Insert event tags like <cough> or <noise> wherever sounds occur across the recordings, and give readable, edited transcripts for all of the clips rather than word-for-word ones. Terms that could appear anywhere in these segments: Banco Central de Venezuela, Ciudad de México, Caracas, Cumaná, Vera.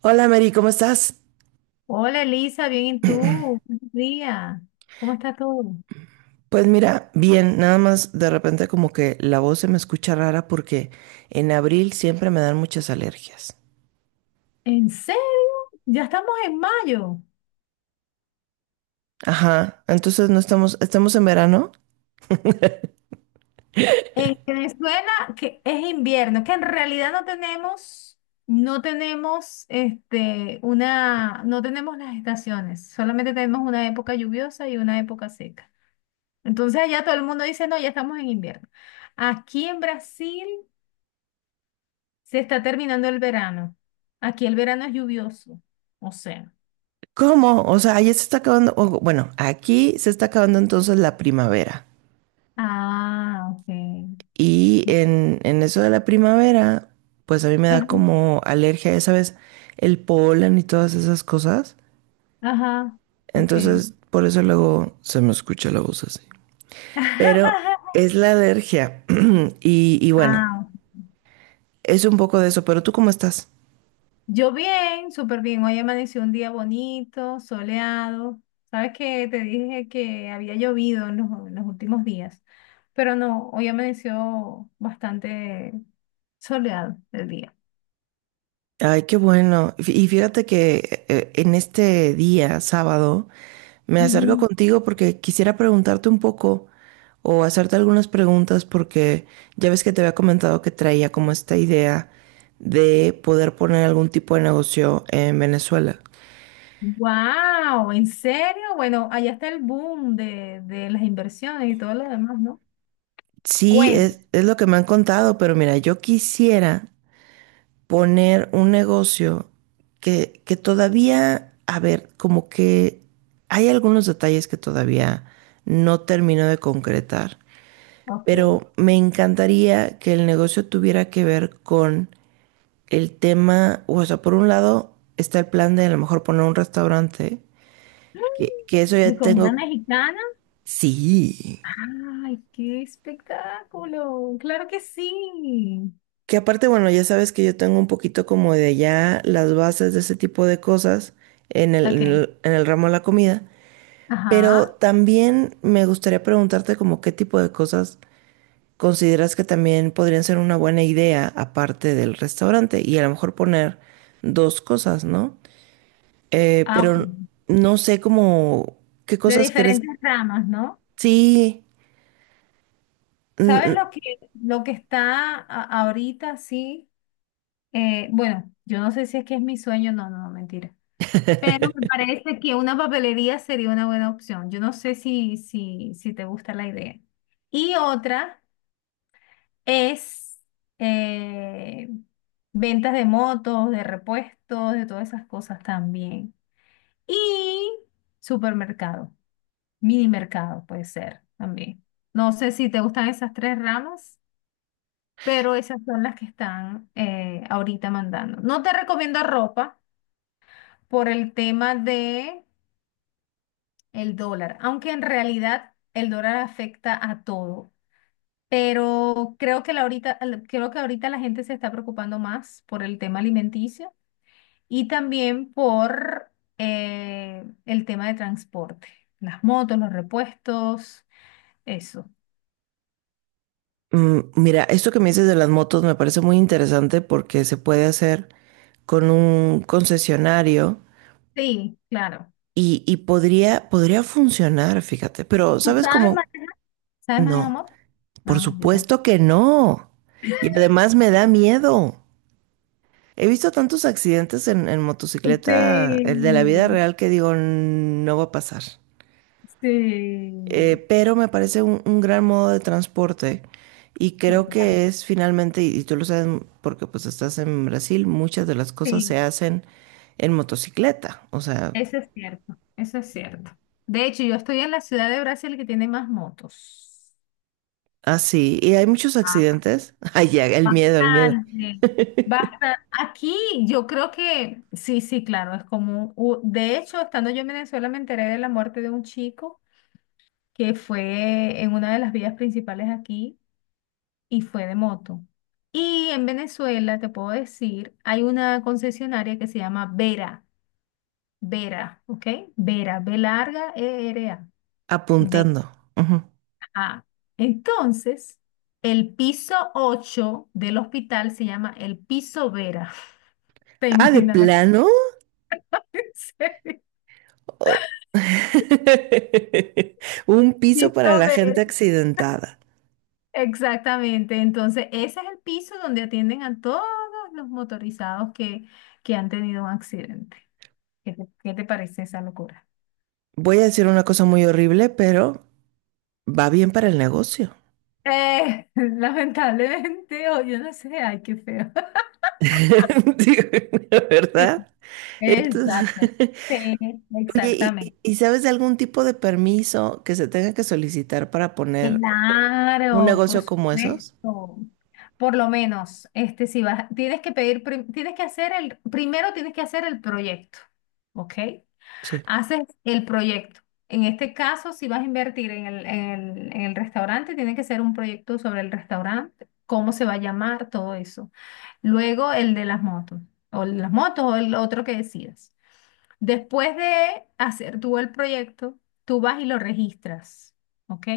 Hola Mary, ¿cómo estás? Hola Elisa, bien, ¿y tú? Buenos días. ¿Cómo está todo? Pues mira, bien, nada más de repente como que la voz se me escucha rara porque en abril siempre me dan muchas alergias. ¿En serio? Ya estamos en mayo. Ajá, entonces no, estamos en verano. En Venezuela que es invierno, que en realidad no tenemos, no tenemos una, no tenemos las estaciones, solamente tenemos una época lluviosa y una época seca. Entonces allá todo el mundo dice, no, ya estamos en invierno. Aquí en Brasil se está terminando el verano. Aquí el verano es lluvioso, o sea. ¿Cómo? O sea, ya se está acabando, o, bueno, aquí se está acabando entonces la primavera. Ah, ok. Y en eso de la primavera, pues a mí me da Ajá, como alergia, ya sabes, el polen y todas esas cosas. ajá, ok. Entonces, por eso luego se me escucha la voz así. Pero <laughs> es la alergia. <clears throat> Y bueno, Ah, es un poco de eso, pero ¿tú cómo estás? yo bien, súper bien. Hoy amaneció un día bonito, soleado. Sabes que te dije que había llovido en los últimos días, pero no, hoy amaneció bastante soleado el día. Ay, qué bueno. Y fíjate que en este día, sábado, me acerco Ujú. contigo porque quisiera preguntarte un poco o hacerte algunas preguntas porque ya ves que te había comentado que traía como esta idea de poder poner algún tipo de negocio en Venezuela. Wow, ¿en serio? Bueno, allá está el boom de las inversiones y todo lo demás, ¿no? Sí, Cuenta. es lo que me han contado, pero mira, yo quisiera poner un negocio que todavía, a ver, como que hay algunos detalles que todavía no termino de concretar, Ok. pero me encantaría que el negocio tuviera que ver con el tema, o sea, por un lado está el plan de a lo mejor poner un restaurante, que, <gasps> que eso ¿De ya comida tengo, mexicana? sí, ¡Ay, qué espectáculo! ¡Claro que sí! que aparte, bueno, ya sabes que yo tengo un poquito como de ya las bases de ese tipo de cosas en el, Ok, en el, en el ramo de la comida. Pero ajá. también me gustaría preguntarte como qué tipo de cosas consideras que también podrían ser una buena idea aparte del restaurante y a lo mejor poner dos cosas, ¿no? Eh, Ah, ok. pero no sé cómo, qué De cosas crees. diferentes ramas, ¿no? Sí. ¿Sabes mm, lo que está ahorita, sí? Bueno, yo no sé si es que es mi sueño, no, no, mentira. Pero me parece que una papelería sería una buena opción. Yo no sé si te gusta la idea. Y otra es eh, ventas de motos, de repuestos, de todas esas cosas también. Y supermercado, mini mercado puede ser también. No sé si te gustan esas tres ramas, pero esas son las que están ahorita mandando. No te recomiendo ropa por el tema de el dólar, aunque en realidad el dólar afecta a todo. Pero creo que creo que ahorita la gente se está preocupando más por el tema alimenticio y también por el tema de transporte, las motos, los repuestos. Eso. Mira, esto que me dices de las motos me parece muy interesante porque se puede hacer con un concesionario Sí, claro. y podría, funcionar, fíjate, pero ¿Tú ¿sabes sabes, cómo? ¿Sabes manejar No. moto? Por Ah, yo tampoco. supuesto que no. Y además me da miedo. He visto tantos accidentes en motocicleta, Sí, el de la vida real, que digo, no va a pasar. Eh, sí, pero me parece un gran modo de transporte y sí, creo claro, que es finalmente, y tú lo sabes porque pues estás en Brasil, muchas de las cosas sí. se hacen en motocicleta. O sea, Eso es cierto, eso es cierto. De hecho, yo estoy en la ciudad de Brasil que tiene más motos. así. Y hay muchos Ah, accidentes. <laughs> Ay, ya, el miedo, el miedo. bastante, bastante. Aquí yo creo que, sí, sí, claro, es común. De hecho, estando yo en Venezuela me enteré de la muerte de un chico que fue en una de las vías principales aquí, y fue de moto. Y en Venezuela, te puedo decir, hay una concesionaria que se llama Vera, Vera, ¿ok? Vera, B larga, E R A, Vera. Apuntando. Ujú. Entonces, el piso 8 del hospital se llama el piso Vera. <laughs> ¿Te Ah, de imaginarás? <laughs> plano. Sí, Oh. <laughs> Un piso para piso la Vera, gente accidentada. exactamente. Entonces, ese es el piso donde atienden a todos los motorizados que han tenido un accidente. Qué te parece esa locura? Voy a decir una cosa muy horrible, pero va bien para el negocio. <laughs> Lamentablemente, o yo no sé, ay, qué feo. <laughs> <laughs> Digo, ¿la Sí, verdad? Entonces, exacto. <laughs> Sí, oye, ¿y, exactamente. y- y sabes de algún tipo de permiso que se tenga que solicitar para poner un Claro, por negocio como esos? supuesto. Por lo menos, este, si vas, tienes que pedir, tienes que hacer el, primero tienes que hacer el proyecto, ¿ok? Sí. Haces el proyecto. En este caso, si vas a invertir en el, en el restaurante, tiene que ser un proyecto sobre el restaurante, cómo se va a llamar, todo eso. Luego el de las motos, o el de las motos, o el otro que decidas. Después de hacer tú el proyecto, tú vas y lo registras, ¿ok?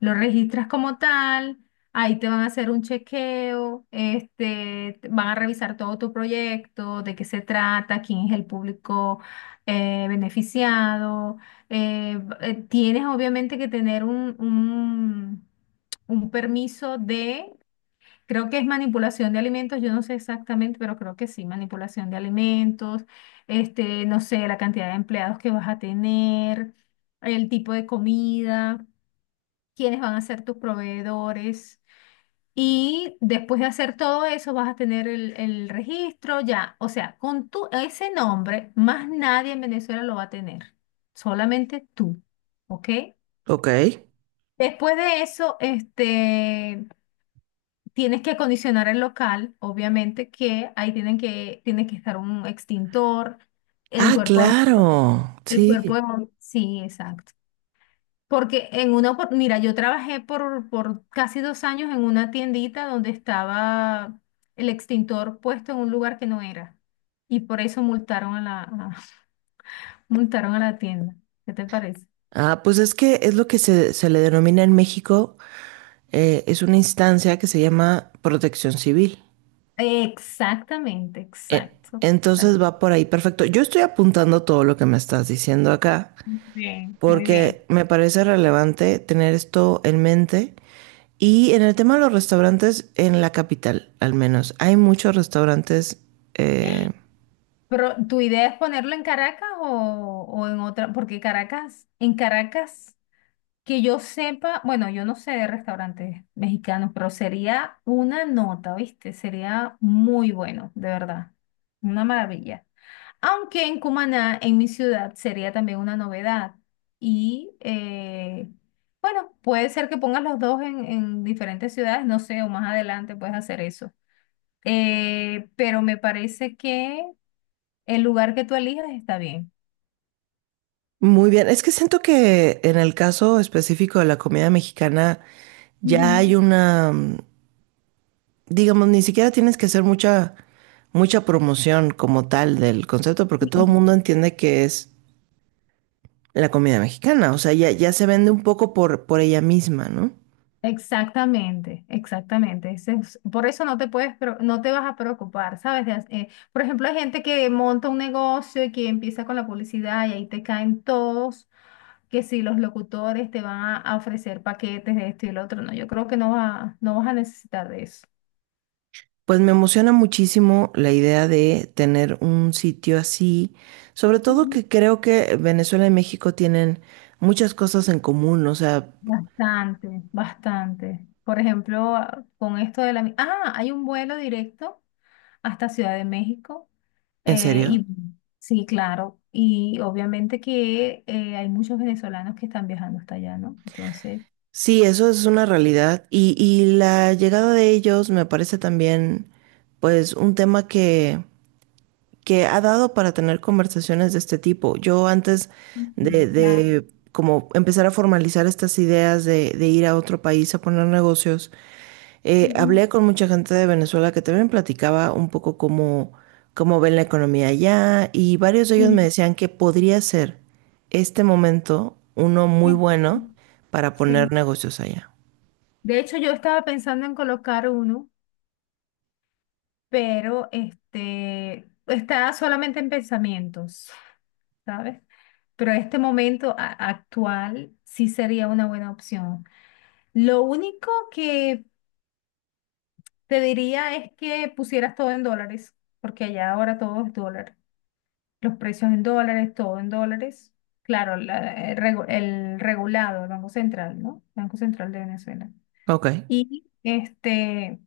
Lo registras como tal, ahí te van a hacer un chequeo, este, van a revisar todo tu proyecto, de qué se trata, quién es el público beneficiado. Tienes obviamente que tener un permiso de, creo que es manipulación de alimentos, yo no sé exactamente, pero creo que sí, manipulación de alimentos, este, no sé, la cantidad de empleados que vas a tener, el tipo de comida quiénes van a ser tus proveedores. Y después de hacer todo eso, vas a tener el registro ya. O sea, con tu, ese nombre, más nadie en Venezuela lo va a tener. Solamente tú. ¿Ok? Ok. Después de eso, este, tienes que acondicionar el local, obviamente, que ahí tienen que, tiene que estar un extintor, el Ah, cuerpo, claro. el cuerbo Sí. de, sí, exacto. Porque en una, mira, yo trabajé por casi 2 años en una tiendita donde estaba el extintor puesto en un lugar que no era. Y por eso multaron a <laughs> multaron a la tienda. ¿Qué te parece? Ah, pues es que es lo que se le denomina en México, es una instancia que se llama Protección Civil. Exactamente, E- exacto, exacto. Entonces va por ahí, perfecto. Yo estoy apuntando todo lo que me estás diciendo acá, Bien, muy bien. porque me parece relevante tener esto en mente. Y en el tema de los restaurantes, en la capital, al menos, hay muchos restaurantes. eh, Pero, ¿tu idea es ponerlo en Caracas o en otra? Porque Caracas, en Caracas. Que yo sepa, bueno, yo no sé de restaurantes mexicanos, pero sería una nota, ¿viste? Sería muy bueno, de verdad. Una maravilla. Aunque en Cumaná, en mi ciudad, sería también una novedad. Y eh, bueno, puede ser que pongas los dos en diferentes ciudades, no sé, o más adelante puedes hacer eso. Pero me parece que el lugar que tú elijas está bien. muy bien. Es que siento que en el caso específico de la comida mexicana, ya hay una, digamos, ni siquiera tienes que hacer mucha, mucha promoción como tal del concepto, porque todo el Ujú. mundo entiende que es la comida mexicana, o sea, ya se vende un poco por ella misma, ¿no? Exactamente, exactamente. Por eso no te puedes, no te vas a preocupar, ¿sabes? Por ejemplo, hay gente que monta un negocio y que empieza con la publicidad y ahí te caen todos, que si los locutores te van a ofrecer paquetes de esto y el otro, no, yo creo que no va, no vas a necesitar de eso. Pues me emociona muchísimo la idea de tener un sitio así, sobre todo que creo que Venezuela y México tienen muchas cosas en común, o sea, Bastante, bastante. Por ejemplo, con esto de la... Ah, hay un vuelo directo hasta Ciudad de México. ¿en serio? Y sí, claro. Y obviamente que hay muchos venezolanos que están viajando hasta allá, ¿no? Entonces... Sí, eso es una realidad y la llegada de ellos me parece también, pues, un tema que ha dado para tener conversaciones de este tipo. Yo antes Ujú, de, claro. de como empezar a formalizar estas ideas de ir a otro país a poner negocios, Ujú. hablé con mucha gente de Venezuela que también platicaba un poco cómo ven la economía allá y varios de ellos Y- me decían que podría ser este momento uno muy y- bueno para poner Sí. negocios allá. De hecho, yo estaba pensando en colocar uno, pero este está solamente en pensamientos. ¿Sabes? Pero este momento actual sí sería una buena opción. Lo único que te diría es que pusieras todo en dólares, porque allá ahora todo es dólar. Los precios en dólares, todo en dólares. Claro, el regulado, el Banco Central, ¿no? Banco Central de Venezuela. Ok. Y este,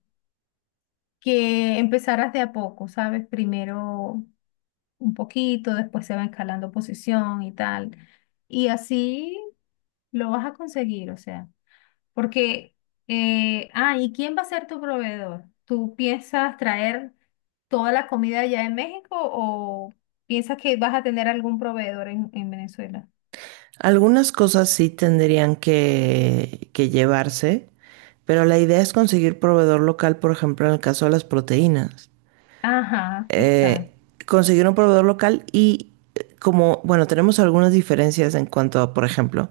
que empezaras de a poco, ¿sabes? Primero un poquito, después se va escalando posición y tal. Y así lo vas a conseguir, o sea, porque, ¿y quién va a ser tu proveedor? ¿Tú piensas traer toda la comida ya de México o piensas que vas a tener algún proveedor en Venezuela? Algunas cosas sí tendrían que llevarse, pero la idea es conseguir proveedor local, por ejemplo, en el caso de las proteínas. Ajá, eh, exacto. Conseguir un proveedor local y como, bueno, tenemos algunas diferencias en cuanto a, por ejemplo,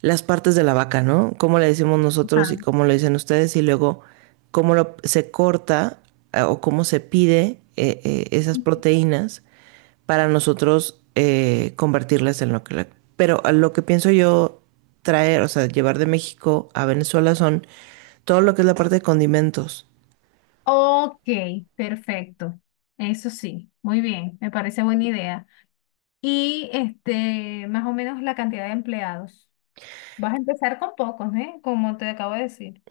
las partes de la vaca, ¿no? Cómo le decimos Ajá. nosotros y cómo lo dicen ustedes y luego cómo se corta, o cómo se pide esas proteínas para nosotros convertirlas en lo que... Pero a lo que pienso yo traer, o sea, llevar de México a Venezuela son todo lo que es la parte de condimentos. Ok, perfecto. Eso sí, muy bien, me parece buena idea. Y este, más o menos la cantidad de empleados. Vas a empezar con pocos, ¿eh? Como te acabo de decir.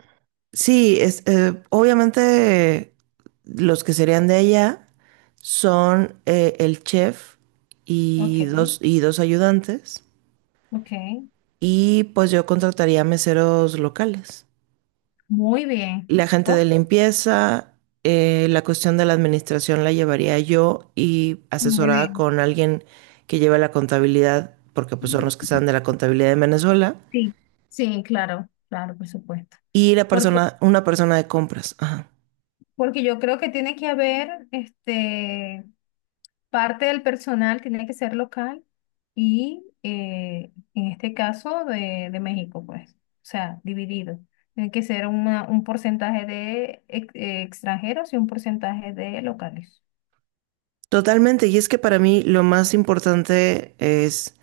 Sí, obviamente los que serían de allá son el chef Ok, y dos ayudantes. ok. Y pues yo contrataría meseros locales. Muy bien. La gente Ok. de limpieza, la cuestión de la administración la llevaría yo y Muy asesorada bien, con alguien que lleve la contabilidad, porque pues son los que saben de la contabilidad en Venezuela. sí, sí, claro, claro, por supuesto. Y Porque, una persona de compras. Ajá. porque yo creo que tiene que haber, este, parte del personal tiene que ser local y en este caso de México, pues, o sea, dividido. Tiene que ser un porcentaje de extranjeros y un porcentaje de locales. Totalmente, y es que para mí lo más importante es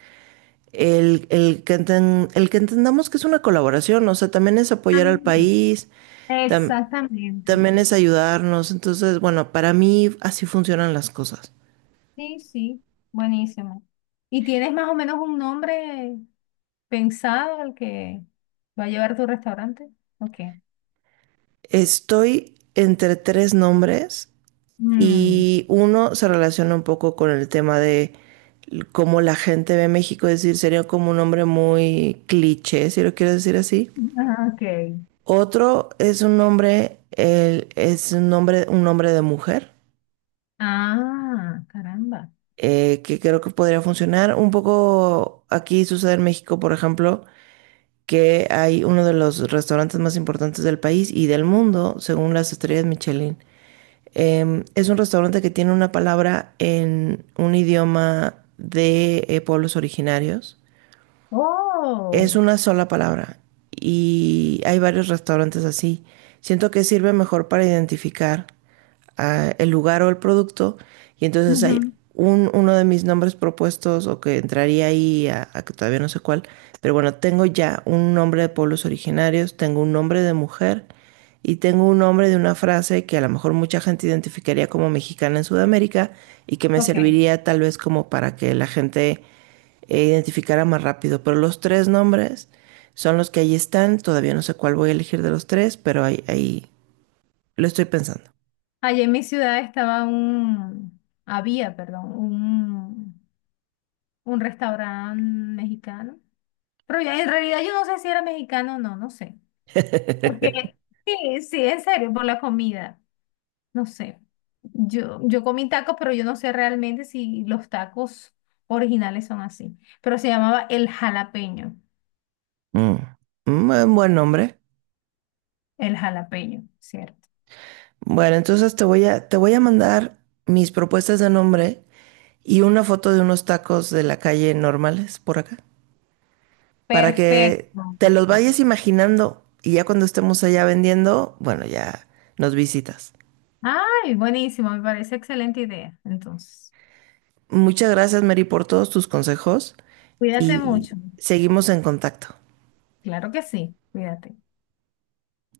el que entendamos que es una colaboración, o sea, también es apoyar al Ah, país, tam- exactamente, también es ayudarnos, entonces, bueno, para mí así funcionan las cosas. sí, sí, buenísimo. ¿Y tienes más o menos un nombre ¿pensado el que va a llevar tu restaurante? Ok. Estoy entre tres nombres Mm, y uno se relaciona un poco con el tema de cómo la gente ve México, es decir, sería como un nombre muy cliché, si lo quieres decir así. ah, ok. Otro es un nombre, un nombre de mujer, Ah, caramba. Que creo que podría funcionar. Un poco aquí sucede en México, por ejemplo, que hay uno de los restaurantes más importantes del país y del mundo, según las estrellas Michelin. Es un restaurante que tiene una palabra en un idioma de pueblos originarios. Es Oh. una sola palabra y hay varios restaurantes así. Siento que sirve mejor para identificar el lugar o el producto y entonces Ujú, hay uno de mis nombres propuestos o que entraría ahí a que todavía no sé cuál, pero bueno, tengo ya un nombre de pueblos originarios, tengo un nombre de mujer y tengo un nombre de una frase que a lo mejor mucha gente identificaría como mexicana en Sudamérica y que me ok. serviría tal vez como para que la gente identificara más rápido. Pero los tres nombres son los que ahí están. Todavía no sé cuál voy a elegir de los tres, pero ahí, ahí lo estoy pensando. Allí en mi ciudad estaba un, había, perdón, un restaurante mexicano. Pero ya, en realidad yo no sé si era mexicano o no, no sé. Porque, <laughs> sí, sí, en serio, por la comida. No sé. Yo comí tacos, pero yo no sé realmente si los tacos originales son así. Pero se llamaba el jalapeño. Mm. Mm, buen nombre. El jalapeño, ¿cierto? Bueno, entonces te voy a, mandar mis propuestas de nombre y una foto de unos tacos de la calle normales por acá. Para que Perfecto. te los vayas imaginando y ya cuando estemos allá vendiendo, bueno, ya nos visitas. Ay, buenísimo. Me parece excelente idea. Entonces, Muchas gracias, Mary, por todos tus consejos cuídate y mucho. seguimos en contacto. Claro que sí. Cuídate.